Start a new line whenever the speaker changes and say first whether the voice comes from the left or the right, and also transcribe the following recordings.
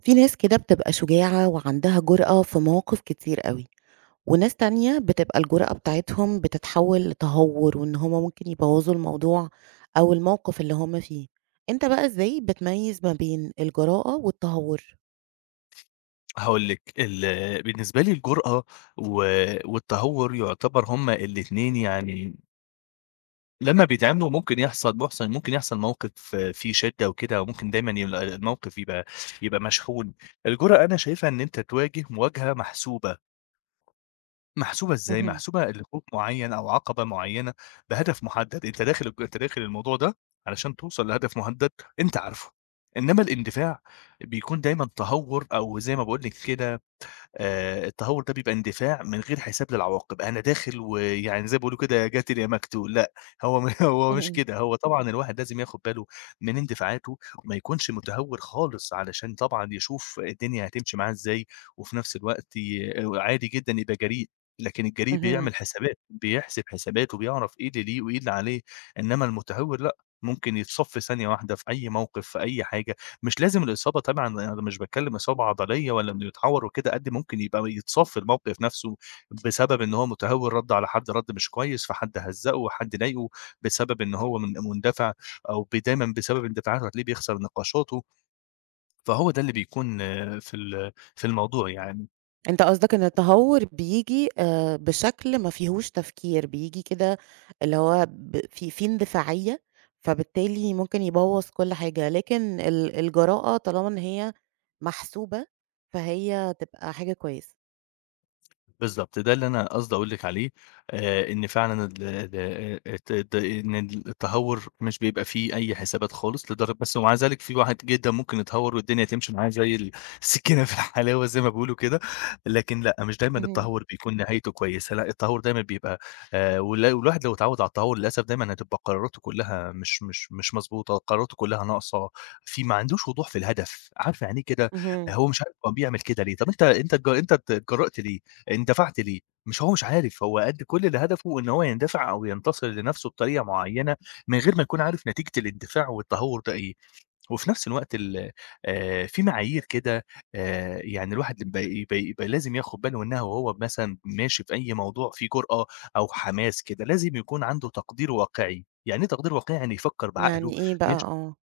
right: في ناس كده بتبقى شجاعة وعندها جرأة في مواقف كتير قوي، وناس تانية بتبقى الجرأة بتاعتهم بتتحول لتهور وإن هما ممكن يبوظوا الموضوع أو الموقف اللي هما فيه. انت بقى ازاي بتميز ما بين الجراءة والتهور؟
left: هاقول لِك، بالنسبة لي الجرأة و والتهور يعتبر هُما الاتنين يعني لمّا بيتعملوا ممكن يحصل موقف فيه شِدّة وكده، وممكن دايمًا يبقى الموقف يبقى مشحون. الجرأة أنا شايفها إن أنت تواجه مواجهة محسوبة، محسوبة إزاي؟
right: مهم.
left: محسوبة لخوف معيّن أو عقبة معيّنة بهدف مُحدد، أنت داخل الموضوع ده علشان توصل لهدف مُهدد أنت عارفه، إنّما الاندفاع بيكون دايمًا تهور أو زي ما باقول لِك كده. التهور ده بيبقى اندفاع من غير حساب للعواقب، أنا داخل ويعني زي ما بيقولوا كده جات لي يا مكتوم، لأ. هو م هو مش
right: مهم.
left: كده، هو طبعًا الواحد لازم ياخد باله من اندفاعاته، وما يكونش متهور خالص علشان طبعًا يشوف الدنيا هتمشي معاه إزاي، وفي نفس الوقت ي آه، عادي جدًا يبقى جريء، لكن الجريء
right: مهم.
left: بيعمل حسابات، بيحسب حسابات وبيعرف إيه اللي ليه وإيه اللي عليه، إنما المتهور لأ، ممكن يتصف ثانية واحدة في أي موقف، في أي حاجة. مش لازم الإصابة، طبعًا أنا مش باتكلم إصابة عضلية والّا إنه يتعور وكده، قد ممكن يبقى يتصاب في الموقف نفسه بسبب إن هو متهور، رَد على حد رَد مش كويس، فحد هزّقه، حد ضايقه، بسبب إن هو مندفع أو دايمًا بسبب اندفاعاته هتلاقيه بيخسر نقاشاته، فهو ده اللي بيكون في الموضوع يعني.
right: أنت قصدك إن التهور بييجي بشكل ما فيهوش تفكير، بييجي كده اللي هو ب في في اندفاعية، فبالتالي ممكن يبوّظ كل حاجة، لكن الجراءة طالما إن هي محسوبة، فهي تبقى حاجة كويسة.
left: بالضبط، ده اللي أنا قصدي أقول لِك عليه، إن فعلًا ال ال الت الت إن التهوّر مش بيبقى فيه أي حسابات خالص، لدر بس ومع ذلك في واحد جدًا ممكن يتهوّر والدنيا تمشي معاه زي السكينة في الحلاوة زي ما بيقولوا كده، لكن لأ، مش دايمًا
right: اهم،
left: التهوّر بيكون نهايته كويسة، لأ التهوّر دايمًا بيبقى. والواحد لو اتعوّد على التهوّر للأسف دايمًا هتبقى قراراته كلّها مش مضبوطة، قراراته كلّها ناقصة، في ما عندوش وضوح في الهدف، عارفة يعني إيه كده،
right: اهم،
left: هو مش عارف هو بيعمل كده ليه، طَب أنت أنت اتج أنت ات اتجرأت ليه؟ اندفعت ليه؟ مش هو مش عارف، هو قد كل اللي هدفه إن هو يندفع أو ينتصر لنفسه بطريقة معيّنة، من غير ما يكون عارف نتيجة الاندفاع والتهور ده إيه، وفي نفس الوقت ال في معايير كده، يعني الواحد بي يبقى يبقى لازم ياخد باله منها وهو مثلًا ماشي في أي موضوع فيه جرأة أو حماس كده، لازم يكون عنده تقدير واقعي، يعني إيه تقدير واقعي؟ يعني يفكّر بعقله.
right: يعني إيه بقى
left: مش
right: آه،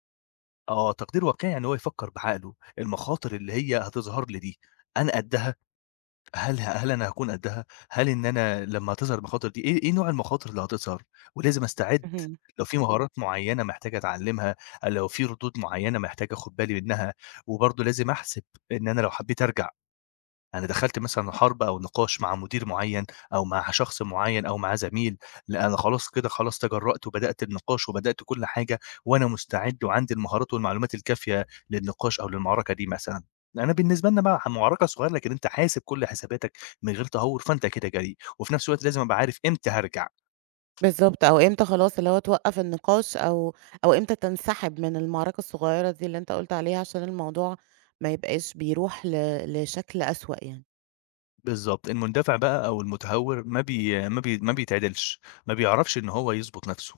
left: آه، تقدير واقعي يعني هو يفكّر بعقله، المخاطر اللي هي هتظهر لي دي، أنا قدّها؟ هل أنا هاكون قدّها؟ هل إن أنا لمّا تظهر المخاطر دي إيه نوع المخاطر اللي هتظهر؟ ولازم أستعد،
right: اهم،
left: لو في مهارات معيّنة محتاج أتعلّمها، لو في ردود معيّنة محتاج آخُد بالي منها، وبرضه لازم أحسب إن أنا لو حبّيت أرجع. أنا دخلت مثلًا حرب أو نقاش مع مدير معيّن أو مع شخص معيّن أو مع زميل، لأ أنا خلاص كده خلاص تجرأت وبدأت النقاش وبدأت كل حاجة، وأنا مستعد وعندي المهارات والمعلومات الكافية للنقاش أو للمعركة دي مثلًا. أنا بالنسبة لنا بقى معركة صغيرة لكن أنت حاسب كل حساباتك من غير تهور، فأنت كده جريء، وفي نفس الوقت لازم أبقى عارف إمتى هارجع.
right: بالضبط، أو إمتى خلاص اللي هو توقّف النقاش أو إمتى تنسحب من المعركة الصغيرة دي اللي أنت قُلت عليها عشان الموضوع ما يبقاش بيروح لشكل أسوأ يعني.
left: بالضبط، المندفع بقى أو المتهور ما بيتعدلش، ما بيعرفش إن هو يضبط نفسه.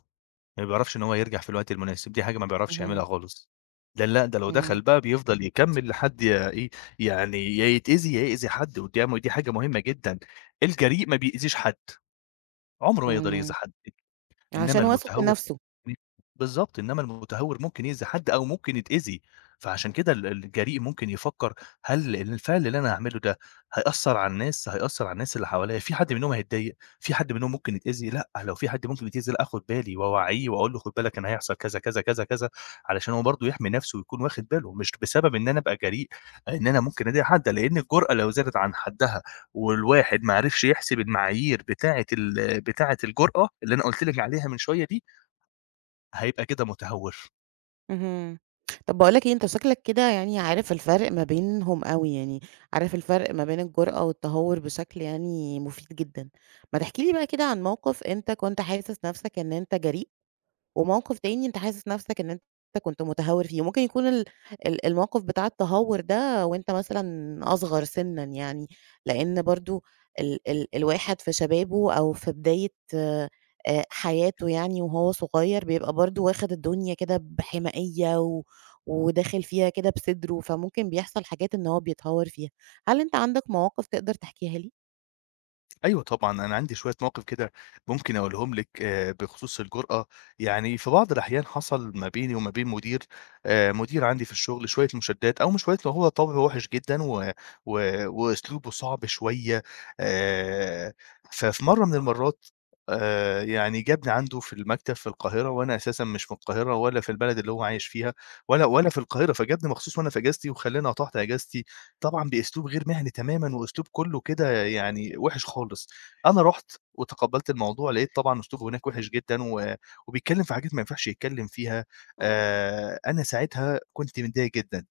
left: ما بيعرفش إن هو يرجع في الوقت المناسب، دي حاجة ما بيعرفش يعملها
right: اهم،
left: خالص. ده لأ، ده لو
right: إمم.
left: دخل بقى بيفضل يكمّل لحد يا إيه، يعني يا يتأذي يا يأذي حد قدّامه، دي حاجة مهمة جدًا. الجريء ما بيأذيش حد، عمره ما يقدر يأذي
right: إمم،
left: حد، إنما
right: عشان واثق من
left: المتهور،
right: نفسه،
left: إمم، بالضبط، إنما المتهور ممكن يأذي حد أو ممكن يتأذي، فعشان كده الجريء ممكن يفكّر هل الفعل اللي أنا هاعمله ده هيأثّر على الناس، هيأثّر على الناس اللي حواليّا، في حد منهم هيتضايق، في حد منهم ممكن يتأذي، لأ، لو في حد ممكن يتأذي لأ آخُد بالي وأوعّيه وأقول له خُد بالك أنا هيحصل كذا، كذا، كذا، كذا، علشان هو برضه يحمي نَفْسه ويكون واخد باله، مش بسبب إن أنا أبقى جريء إن أنا ممكن أضايق حد، لإن الجرأة لو زادت عن حدّها والواحد ما عرفش يحسب المعايير بتاعة الجرأة اللي أنا قُلت لِك عليها من شوية دي، هيبقى كده متهور.
right: اهم. طب باقول لك إيه، أنت شكلك كده يعني عارف الفرق ما بينهم أوي، يعني عارف الفرق ما بين الجرأة والتهور بشكل يعني مفيد جدًا. ما تحكي لي بقى كده عن موقف أنت كنت حاسس نفسك إن أنت جريء، وموقف تاني أنت حاسس نفسك إن أنت كنت متهور فيه، ممكن يكون ال الموقف بتاع التهور ده وأنت مثلًا أصغر سنًا يعني، لأن برضه ال الواحد في شبابه أو في بداية حياته يعني وهو صغير، بيبقى برضه واخد الدنيا كده بحمائية و وداخل فيها كده بصدره، فممكن بيحصل حاجات إن هو بيتهور فيها. هل أنت عندك مواقف تقدر تحكيها لي؟
left: أيوه طبعًا، أنا عندي شوية مواقف كده ممكن أقولهم لِك بخصوص الجرأة، يعني في بعض الأحيان حصل ما بيني وما بين مدير عندي في الشغل شوية مشادات، أو مش شوية، لأ هو طبعه وِحِش جدًا و و وأسلوبه صعب شوية. آآ، ففي مرّة من المرّات، يعني جابني عنده في المكتب في القاهرة وأنا أساسًا مش من القاهرة ولا في البلد اللي هو عايش فيها ولا في القاهرة، فجابني مخصوص وأنا في إجازتي وخلّاني قطعت إجازتي، طبعًا بأسلوب غير مهني تمامًا، وأسلوب كلّه كده يعني وِحِش خالص. أنا رُحت وتقبّلت الموضوع، لقيت طبعًا أسلوبه هناك وِحِش جدًا وبيتكلّم في حاجات ما ينفعش يتكلّم فيها. أنا ساعتها كنت متضايق جدًا.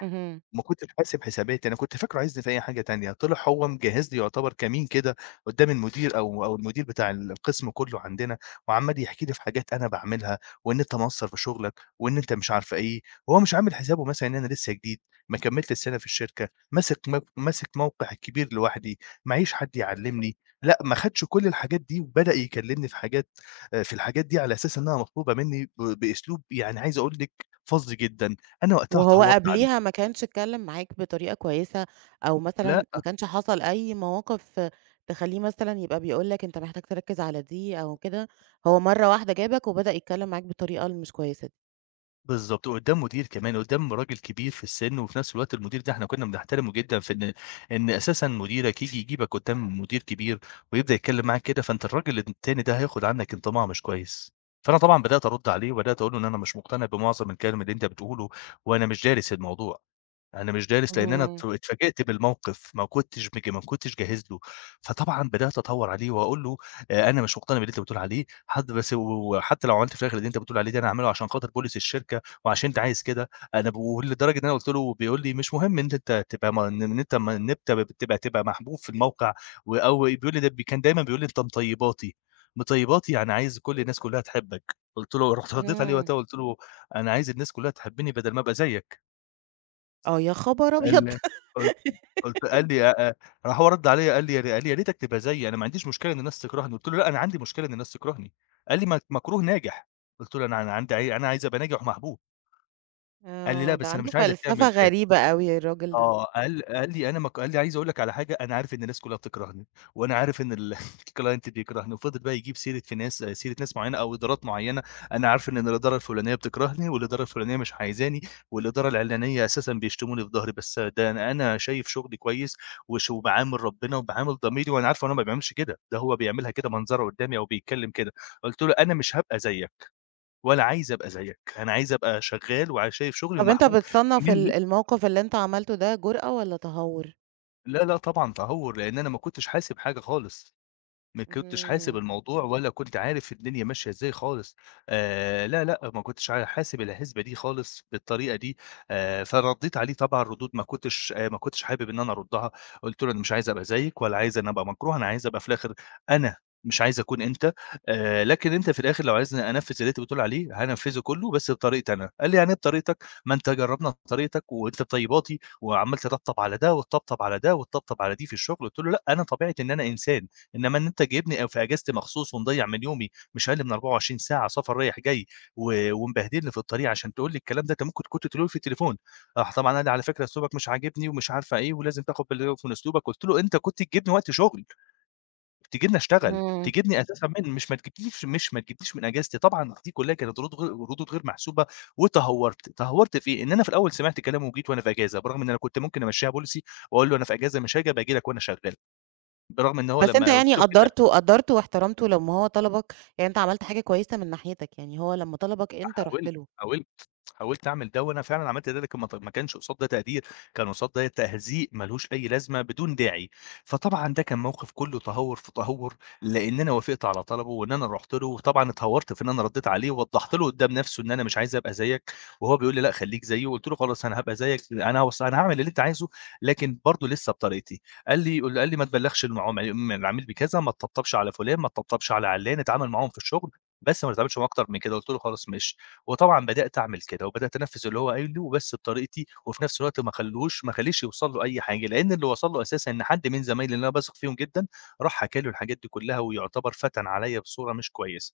right: اهم.
left: ما كنتش حاسب حساباتي، أنا كنت فاكره عايزني في أي حاجة تانية، طلع هو مجهّز لي يعتبر كمين كده قدّام المدير أو المدير بتاع القسم كله عندنا، وعمّال يحكي لي في حاجات أنا باعملها، وإن أنت مقصّر في شغلك، وإن أنت مش عارفة إيه، وهو مش عامل حسابه مثلًا إن أنا لسه جديد، ما كمّلتش سَنة في الشركة، ماسك موقع كبير لوحدي، معيش حد يعلّمني، لأ ما خدش كل الحاجات دي وبدأ يكلّمني في حاجات في الحاجات دي على أساس إنها مطلوبة منّي بأسلوب يعني عايز أقول لِك فظ جدًا، أنا وقتها
right: وهو
left: اتهوّرت
right: قبليها
left: عليه،
right: ما كانش اتكلم معاك بطريقة كويسة، أو مثلًا
left: لا،
right: ما كانش حصل أي مواقف تخلّيه مثلًا يبقى بيقول لك أنت محتاج تركّز على دي أو كده، هو مرّة واحدة جابك وبدأ يتكلم معاك بالطريقة المش كويسة دي؟
left: بالضبط، وقدّام مدير كمان، قدّام راجل كبير في السِن، وفي نفس الوقت المدير ده إحنا كنّا بنحترمه جدًا في إن أساسًا مديرك ييجي يجيبك قدّام مدير كبير ويبدأ يتكلّم معاك كده، فأنت الراجل التاني ده هياخُد عنّك انطباع مش كويس. فأنا طبعًا بدأت أرُد عليه وبدأت أقول له إن أنا مش مقتنع بمعظم الكلام اللي أنت بتقوله وأنا مش دارس الموضوع. أنا مش دارس، لإن أنا ات
right: اهم،
left: اتفاجئت بالموقف، ما كنتش جاهز له، فطبعًا بدأت أدوّر عليه وأقول له أنا مش مقتنع باللي أنت بتقول عليه، حد بس وحتى لو عملت في الآخر اللي أنت بتقول عليه ده أنا هاعمله عشان خاطر policy الشركة وعشان أنت عايز كده، أنا ب ولدرجة إن أنا قُلت له بيقول لي: «مش مهم إن أنت تبقى م إن أنت م إن أنت بتبقى محبوب في الموقع.» و أو بيقول لي ده ب كان دايمًا بيقول لي: «أنت مطيباتي، مطيباتي يعني عايز كل الناس كلها تحبك.» قُلت له رُحت رديت عليه
right: اهم.
left: وقتها وقُلت له: «أنا عايز الناس كلها تحبني بدل ما أبقى زيك.»
right: آه، يا خبر أبيض!
left: ال قُل قُلت قال لي أ أ راح هو رَد عليّا قال لي: يا ريتك تبقى زيي، أنا ما عنديش مشكلة إن الناس تكرهني.» قُلت له: «لأ، أنا عندي مشكلة إن الناس تكرهني.» قال لي: «ما أنت مكروه ناجح.» قُلت له: أنا عايز أبقى ناجح ومحبوب.» قال لي: «لأ،
right: آه، ده
left: بس أنا
right: عنده
left: مش عايزك
right: فلسفة
left: تعمل كده.»
right: غريبة أوي الراجل ده.
left: آه، قال قال لي أنا ما ك قال لي: «عايز أقول لك على حاجة، أنا عارف إن الناس كلّها بتكرهني، وأنا عارف إن الclient بيكرهني.» وفضل بقى يجيب سيرة ناس معيّنة أو إدارات معيّنة: «أنا عارف إن الإدارة الفلانية بتكرهني، والإدارة الفلانية مش عايزاني، والإدارة العلانية أساسًا بيشتموني في ضهري، بس ده أنا شايف شغلي كويس وباعامل ربنا وباعامل ضميري، وأنا عارفه إن هو ما بيعملش كده، ده هو بيعملها كده منظرة قدّامي أو بيتكلّم كده.» قُلت له: «أنا مش هابقى زيّك ولا عايز أبقى زيّك، أنا عايز أبقى شغّال شايف شغلي
right: طب أنت
left: ومحبوب
right: بتصنّف
left: من»
right: الموقف اللي أنت عملته ده جرأة والّا تهور؟
left: لا، لأ طبعًا تهور، لإن أنا ما كنتش حاسب حاجة خالص. ما كنتش حاسب
right: اهم،
left: الموضوع ولا كنت عارف الدنيا ماشية إزاي خالص. لا، لأ، ما كنتش حاسب الحسبة دي خالص بالطريقة دي. فردّيت عليه طبعًا ردود ما كنتش ما كنتش حابب إن أنا أردّها، قُلت له: «أنا مش عايز أبقى زيّك ولا عايز أنا أبقى مكروه، أنا عايز أبقى في الآخر أنا، مش عايز أكون أنت. لكن أنت في الآخر لو عايزني أنفّذ اللي أنت بتقول عليه هانفّذه كلّه بس بطريقتي أنا.» قال لي: «يعني إيه بطريقتك؟ ما أنت جرّبنا بطريقتك وأنت بطيباتي وعمّال تطبطب على ده وتطبطب على ده وتطبطب على دي في الشغل.» قُلت له: «لأ، أنا طبيعتي إن أنا إنسان.» إنما إن أنت جايبني أو في أجازتي مخصوص ومضيّع من يومي مش أقل من 24 ساعة سفر رايح جاي ومبهدلني في الطريق عشان تقول لي الكلام ده، أنت ممكن كنت تقوله لي في التليفون. راح طبعًا قال لي: «على فكرة أسلوبك مش عاجبني ومش عارفة إيه ولازم تاخد بالك من أسلوبك.» قُلت له: «أنت كنت تجيبني وقت شغل، تجيبني أشتغل،
right: اهم.
left: تجيبني أساسًا من مش ما تجيبنيش مش ما تجيبنيش من أجازتي.» طبعًا دي كلّها كانت ردود غير محسوبة وتهوّرت. تهوّرت في إيه؟ إن أنا في الأول سمعت كلامه وجيت وأنا في أجازة، برغم إن أنا كنت ممكن أمشّيها policy وأقول له: "أنا في أجازة مش هاجي، أبقى آجي لك وأنا شغّال." برغم إن هو
right: بس أنت
left: لمّا
right: يعني
left: قُلت له كده
right: قدّرته واحترمته لمّا هو طلبك، يعني أنت عملت حاجة كويسة من ناحيتك، يعني هو لمّا طلبك أنت رُحت
left: حاولت،
right: له.
left: حاولت، حاولت أعمل ده وأنا فعلًا عملت ده، لكن ما كانش قصاد ده تقدير، كان قصاد ده تهزيء ما لهوش أي لازمة بدون داعي، فطبعًا ده كان موقف كلّه تهور في تهور، لإن أنا وافقت على طلبه وإن أنا رُحت له، وطبعًا اتهورت في إن أنا ردّيت عليه ووضّحت له قدّام نَفْسه إن أنا مش عايز أبقى زيّك، وهو بيقول لي: "لأ خلّيك زيي." وقُلت له: "خلاص أنا هابقى زيّك أنا هاوص أنا هاعمل اللي أنت عايزه لكن برضه لسه بطريقتي." قال لي: "ما تبلّغش المعام م العميل بكذا، ما تطبطبش على فلان، ما تطبطبش على عِلّان، اتعامل معاهم في الشغل، بس ما تتعاملش معاهم أكتر من كده." قُلت له: "خلاص ماشي." وطبعًا بدأت أعمل كده، وبدأت أنفّذ اللي هو قايله بس بطريقتي، وفي نفس الوقت ما اخلّيش يوصل له أي حاجة، لإن اللي وصل له أساسًا إن حد من زمايلي اللي أنا باثق فيهم جدًا، راح حكى له الحاجات دي كلّها، ويعتبر فتَن عليَّ بصورة مش كويسة.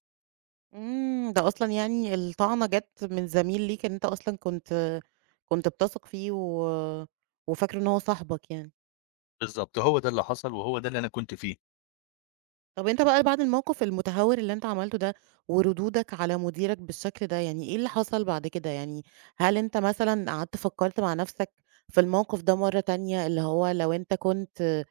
right: إمم، ده أصلًا يعني الطعنة جات من زميل ليك إن أنت أصلًا كنت بتثق فيه و وفاكره إن هو صاحبك يعني.
left: بالضبط، هو ده اللي حصل، وهو ده اللي أنا كنت فيه.
right: طَب أنت بقى بعد الموقف المتهور اللي أنت عملته ده، وردودك على مديرك بالشكل ده، يعني إيه اللي حصل بعد كده؟ يعني هل أنت مثلًا قعدت فكّرت مع نَفْسك في الموقف ده مرّة تانية، اللي هو لو أنت كنت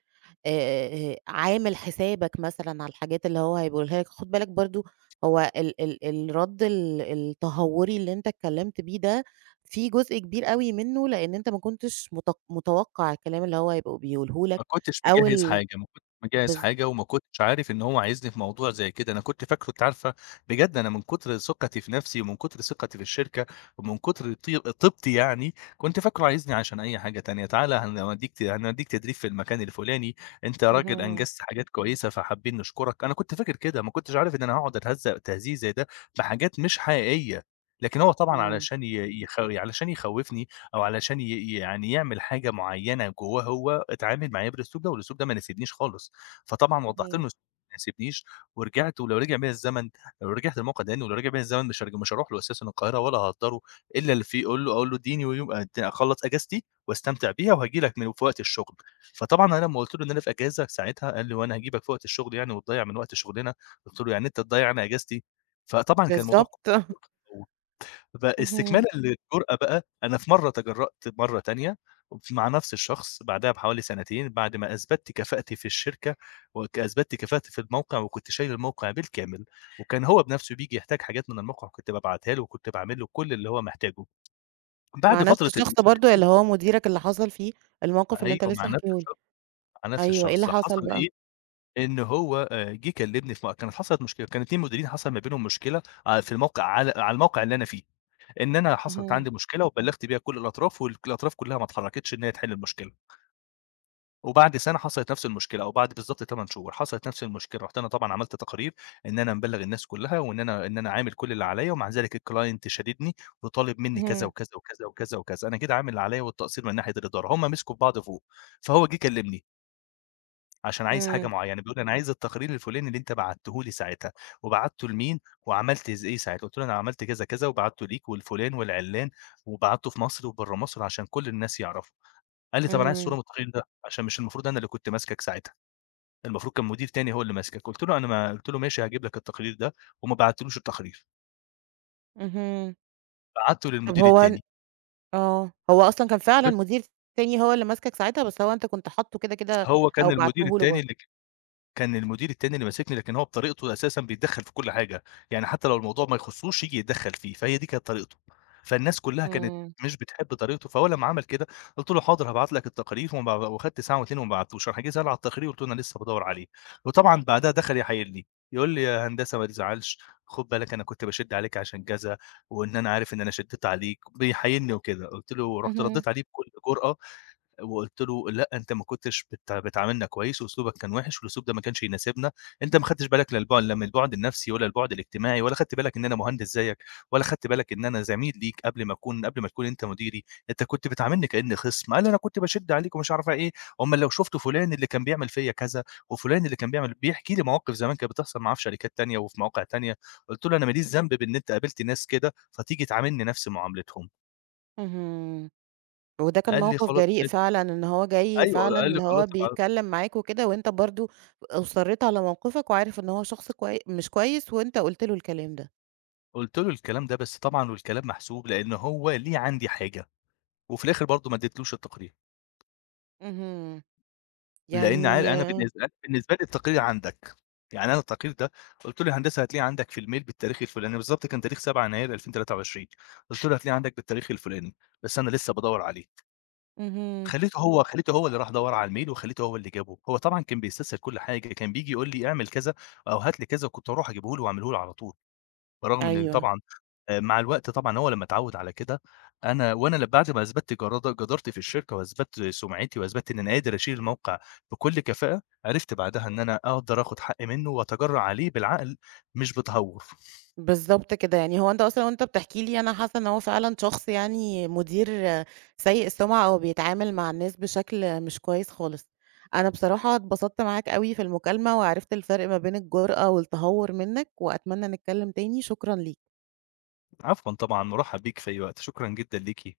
right: عامل حسابك مثلًا على الحاجات اللي هو هيقولها لك، خُد بالك برضه هو ال الرَد التهوري اللي أنت اتكلمت بيه ده، في جزء كبير أوي منه لإن أنت ما كنتش متوقع الكلام اللي هو هيبقى بيقوله لك أو ال
left: ما كنتش مجهّز
right: بالض
left: حاجة وما كنتش عارف إن هو عايزني في موضوع زي كده، أنا كنت فاكره أنتِ عارفة بجد أنا من كتر ثقتي في نَفْسي ومن كتر ثقتي في الشركة ومن كتر طيبتي يعني، كنت فاكره عايزني عشان أي حاجة تانية، تعالَ هنودّيك تدريب في المكان الفُلاني، أنت راجل
right: اهم،
left: أنجزت حاجات كويسة فحابين نشكرك، أنا كنت فاكر كده، ما كنتش عارف إن أنا هاقعد أتهزّأ تهزيء زي ده بحاجات مش حقيقية، لكن هو طبعًا
right: إمم،
left: علشان يخوّفني أو علشان يعني يعمل حاجة معيّنة جوّاه هو، اتعامل معايا بالأسلوب ده، والأسلوب ده ما ناسبنيش خالص، فطبعًا وضّحت له إن
right: اهم،
left: الأسلوب ما يناسبنيش، ورجعت ولو رجع بيّا الزمن لو رجعت الموقع تاني ولو رجع بيّا الزمن مش هاروح له أساسًا القاهرة ولا هاقدّره، إلا اللي فيه أقول له ادّيني ويوم أخلّص إجازتي واستمتع بيها وهاجي لك في وقت الشغل، فطبعًا أنا لمّا قُلت له إن أنا في إجازة ساعتها قال لي: "هو أنا هاجيبك في وقت الشغل يعني وتضيّع من وقت شغلنا؟" قُلت له: "يعني أنت تضيّع أنا إجازتي؟" فطبعًا كان الموضوع
right: بالضبط، اهم،
left: فاستكمالا للجرأة بقى، أنا في مرّة تجرّأت مرّة تانية مع نفس الشخص بعدها بحوالي سنتين، بعد ما أثبتت كفاءتي في الشركة، أثبتت كفاءتي في الموقع، وكنت شايل الموقع بالكامل، وكان هو بنفسه بييجي يحتاج حاجات من الموقع وكنت بابعتها له، وكنت باعمل له كل اللي هو محتاجه.
right: مع
left: بعد
right: نفس
left: فترة
right: الشخص
left: ال
right: برضه اللي هو مديرك اللي حصل فيه الموقف اللي أنت
left: أيوه مع
right: لسه
left: نفس
right: حاكيه لي،
left: الشخص، مع نفس
right: أيوه، إيه اللي
left: الشخص،
right: حصل
left: حصل
right: بقى؟
left: إيه، إن هو جه كلمني في م كانت حصلت مشكلة، كان 2 مديرين حصل ما بينهم مشكلة في الموقع على الموقع اللي أنا فيه. إن أنا حصلت
right: اهم،
left: عندي مشكلة وبلّغت بيها كل الأطراف الأطراف كلّها ما اتحرّكتش إن هي تحِل المشكلة، وبعد سَنة حصلت نفْس المشكلة أو بعد بالضبط 8 شهور حصلت نفْس المشكلة، رُحت أنا طبعًا عملت تقارير إن أنا مبلّغ الناس كلّها وإن أنا إن أنا عامل كل اللي عليّا ومع ذلك الclient شاددني وطالب منّي كذا،
right: اهم،
left: وكذا، وكذا، وكذا، وكذا، أنا كده عامل اللي عليّا والتقصير من ناحية الإدارة، هُم مسكوا في بعض فوق، فهو جِه كلّمني عشان عايز حاجة
right: إمم،
left: معيّنة، يعني بيقول لي: "أنا عايز التقرير الفُلاني اللي أنت بعته لي ساعتها، وبعته لمين، وعملت إيه ساعتها." قُلت له: "أنا عملت كذا، كذا، وبعته ليك ولفُلان والعِلّان، وبعته في مصر وبرّه مصر عشان كل الناس يعرفوا." قال لي: "طَب أنا عايز صورة
right: إمم،
left: من التقرير ده، عشان مش المفروض أنا اللي كنت ماسكك ساعتها، المفروض كان مدير تاني هو اللي ماسكك." قُلت له: "أنا ما"، قُلت له: "ماشي هاجيب لك التقرير ده." وما بعتّلوش التقرير،
right: اهم،
left: بعته
right: طب
left: للمدير
right: هو
left: التاني،
right: آه، هو أصلًا كان فعلًا
left: بس
right: مدير تاني هو اللي ماسكك ساعتها، بس هو أنت كنت حاطّه كده،
left: هو
right: أو بعته له برضه.
left: كان المدير التاني اللي ماسكني، لكن هو بطريقته أساسًا بيتدخّل في كل حاجة، يعني حتى لو الموضوع ما يخصوش ييجي يتدخّل فيه، فهي دي كانت طريقته، فالناس كلّها كانت
right: إمم،
left: مش بتحب طريقته، فهو لمّا عمل كده قُلت له: "حاضر هابعت لك التقارير." وما وخدت ساعة و2 وما بعتوش، راح جه سأل على التقرير قُلت له: "أنا لسه بادوّر عليه." وطبعًا بعدها دخل يحايلني، يقول لي: "يا هندسة ما تزعلش، خُد بالك أنا كنت باشِد عليك عشان كذا، وإن أنا عارف إن أنا شدّيت عليك." بيحايلني وكده، قُلت له رُحت
right: اهم،
left: ردّيت عليه بكل جرأة وقُلت له: "لأ، أنت ما كنتش بتعاملنا كويس وأسلوبك كان وِحِش والأسلوب ده ما كانش يناسبنا، أنت ما خدتش بالك لا من البُعد النفسي ولا البُعد الاجتماعي ولا خدت بالك إن أنا مهندس زيّك ولا خدت بالك إن أنا زميل ليك قبل ما تكون أنت مديري، أنت كنت بتعاملني كإنّي خِصم." قال لي: "أنا كنت باشِد عليك ومش عارفة إيه، أُمّال لو شُفتوا فُلان اللي كان بيعمل فيّا كذا وفُلان اللي كان بيعمل" بيحكي لي مواقف زمان كانت بتحصل معاه في شركات تانية وفي مواقع تانية، قُلت له: "أنا ما ليش ذنب بإن أنت قابلت ناس كده، فتيجي تعاملني نفس معاملتهم."
right: اهم. وده كان
left: قال لي:
right: موقف
left: "خلاص
right: جريء
left: ماشي."
right: فعلًا، إن هو جاي
left: أيوه،
right: فعلًا
left: قال لي:
right: اللي
left: "خلاص
right: هو
left: ابع"،
right: بيتكلّم معاك وكده، وأنت برضه أُصرّيت على موقفك وعارف إن هو شخص مش كويس وأنت قُلت له الكلام ده.
left: قُلت له الكلام ده، بس طبعًا والكلام محسوب، لإن هو ليه عندي حاجة، وفي الآخر برضه ما اديتلوش التقرير،
right: اهم،
left: لإن عار
right: يعني
left: أنا بالنسبة لي التقرير عندك، يعني أنا التقرير ده قُلت له: "يا هندسة هتلاقيه عندك في الmail بالتاريخ الفلاني." بالضبط كان تاريخ 7 يناير 2023، قُلت له: "هتلاقيه عندك بالتاريخ الفلاني، بس أنا لسه بادوّر عليه."
right: اهم،
left: خلّيته هو اللي راح دَوَّر على الmail وخلّيته هو اللي جابه، هو طبعًا كان بيستسهل كل حاجة، كان بييجي يقول لي: "اعمل كذا أو هات لي كذا." كنت أروح أجيبه له وأعمله له على طول، برغم إن
right: أيوه.
left: طبعًا مع الوقت طبعًا هو لمّا اتعوّد على كده، أنا وأنا ل بعد ما أثبتّ جدارتي في الشركة وأثبتّ سُمعتي وأثبتّ إن أنا قادر أشيل الموقع بكل كفاءة، عرفت بعدها إن أنا أقدر آخُد حقّي منّه وأتجرّأ عليه بالعقل مش بتهوّر.
right: بالضبط كده، يعني هو أنت أصلًا وأنت بتحكي لي أنا حاسة إن هو فعلًا شخص يعني مدير آه، سيء السمعة أو بيتعامل مع الناس بشكل مش كويس خالص. أنا بصراحة اتبسطت معاك أوي في المكالمة، وعرفت الفرق ما بين الجرأة والتهور منّك، وأتمنى نتكلم تاني، شكرًا ليك.
left: عفوًا طبعًا، مُرحّب بيك في أي وقت، شكرًا جدًا ليكِ.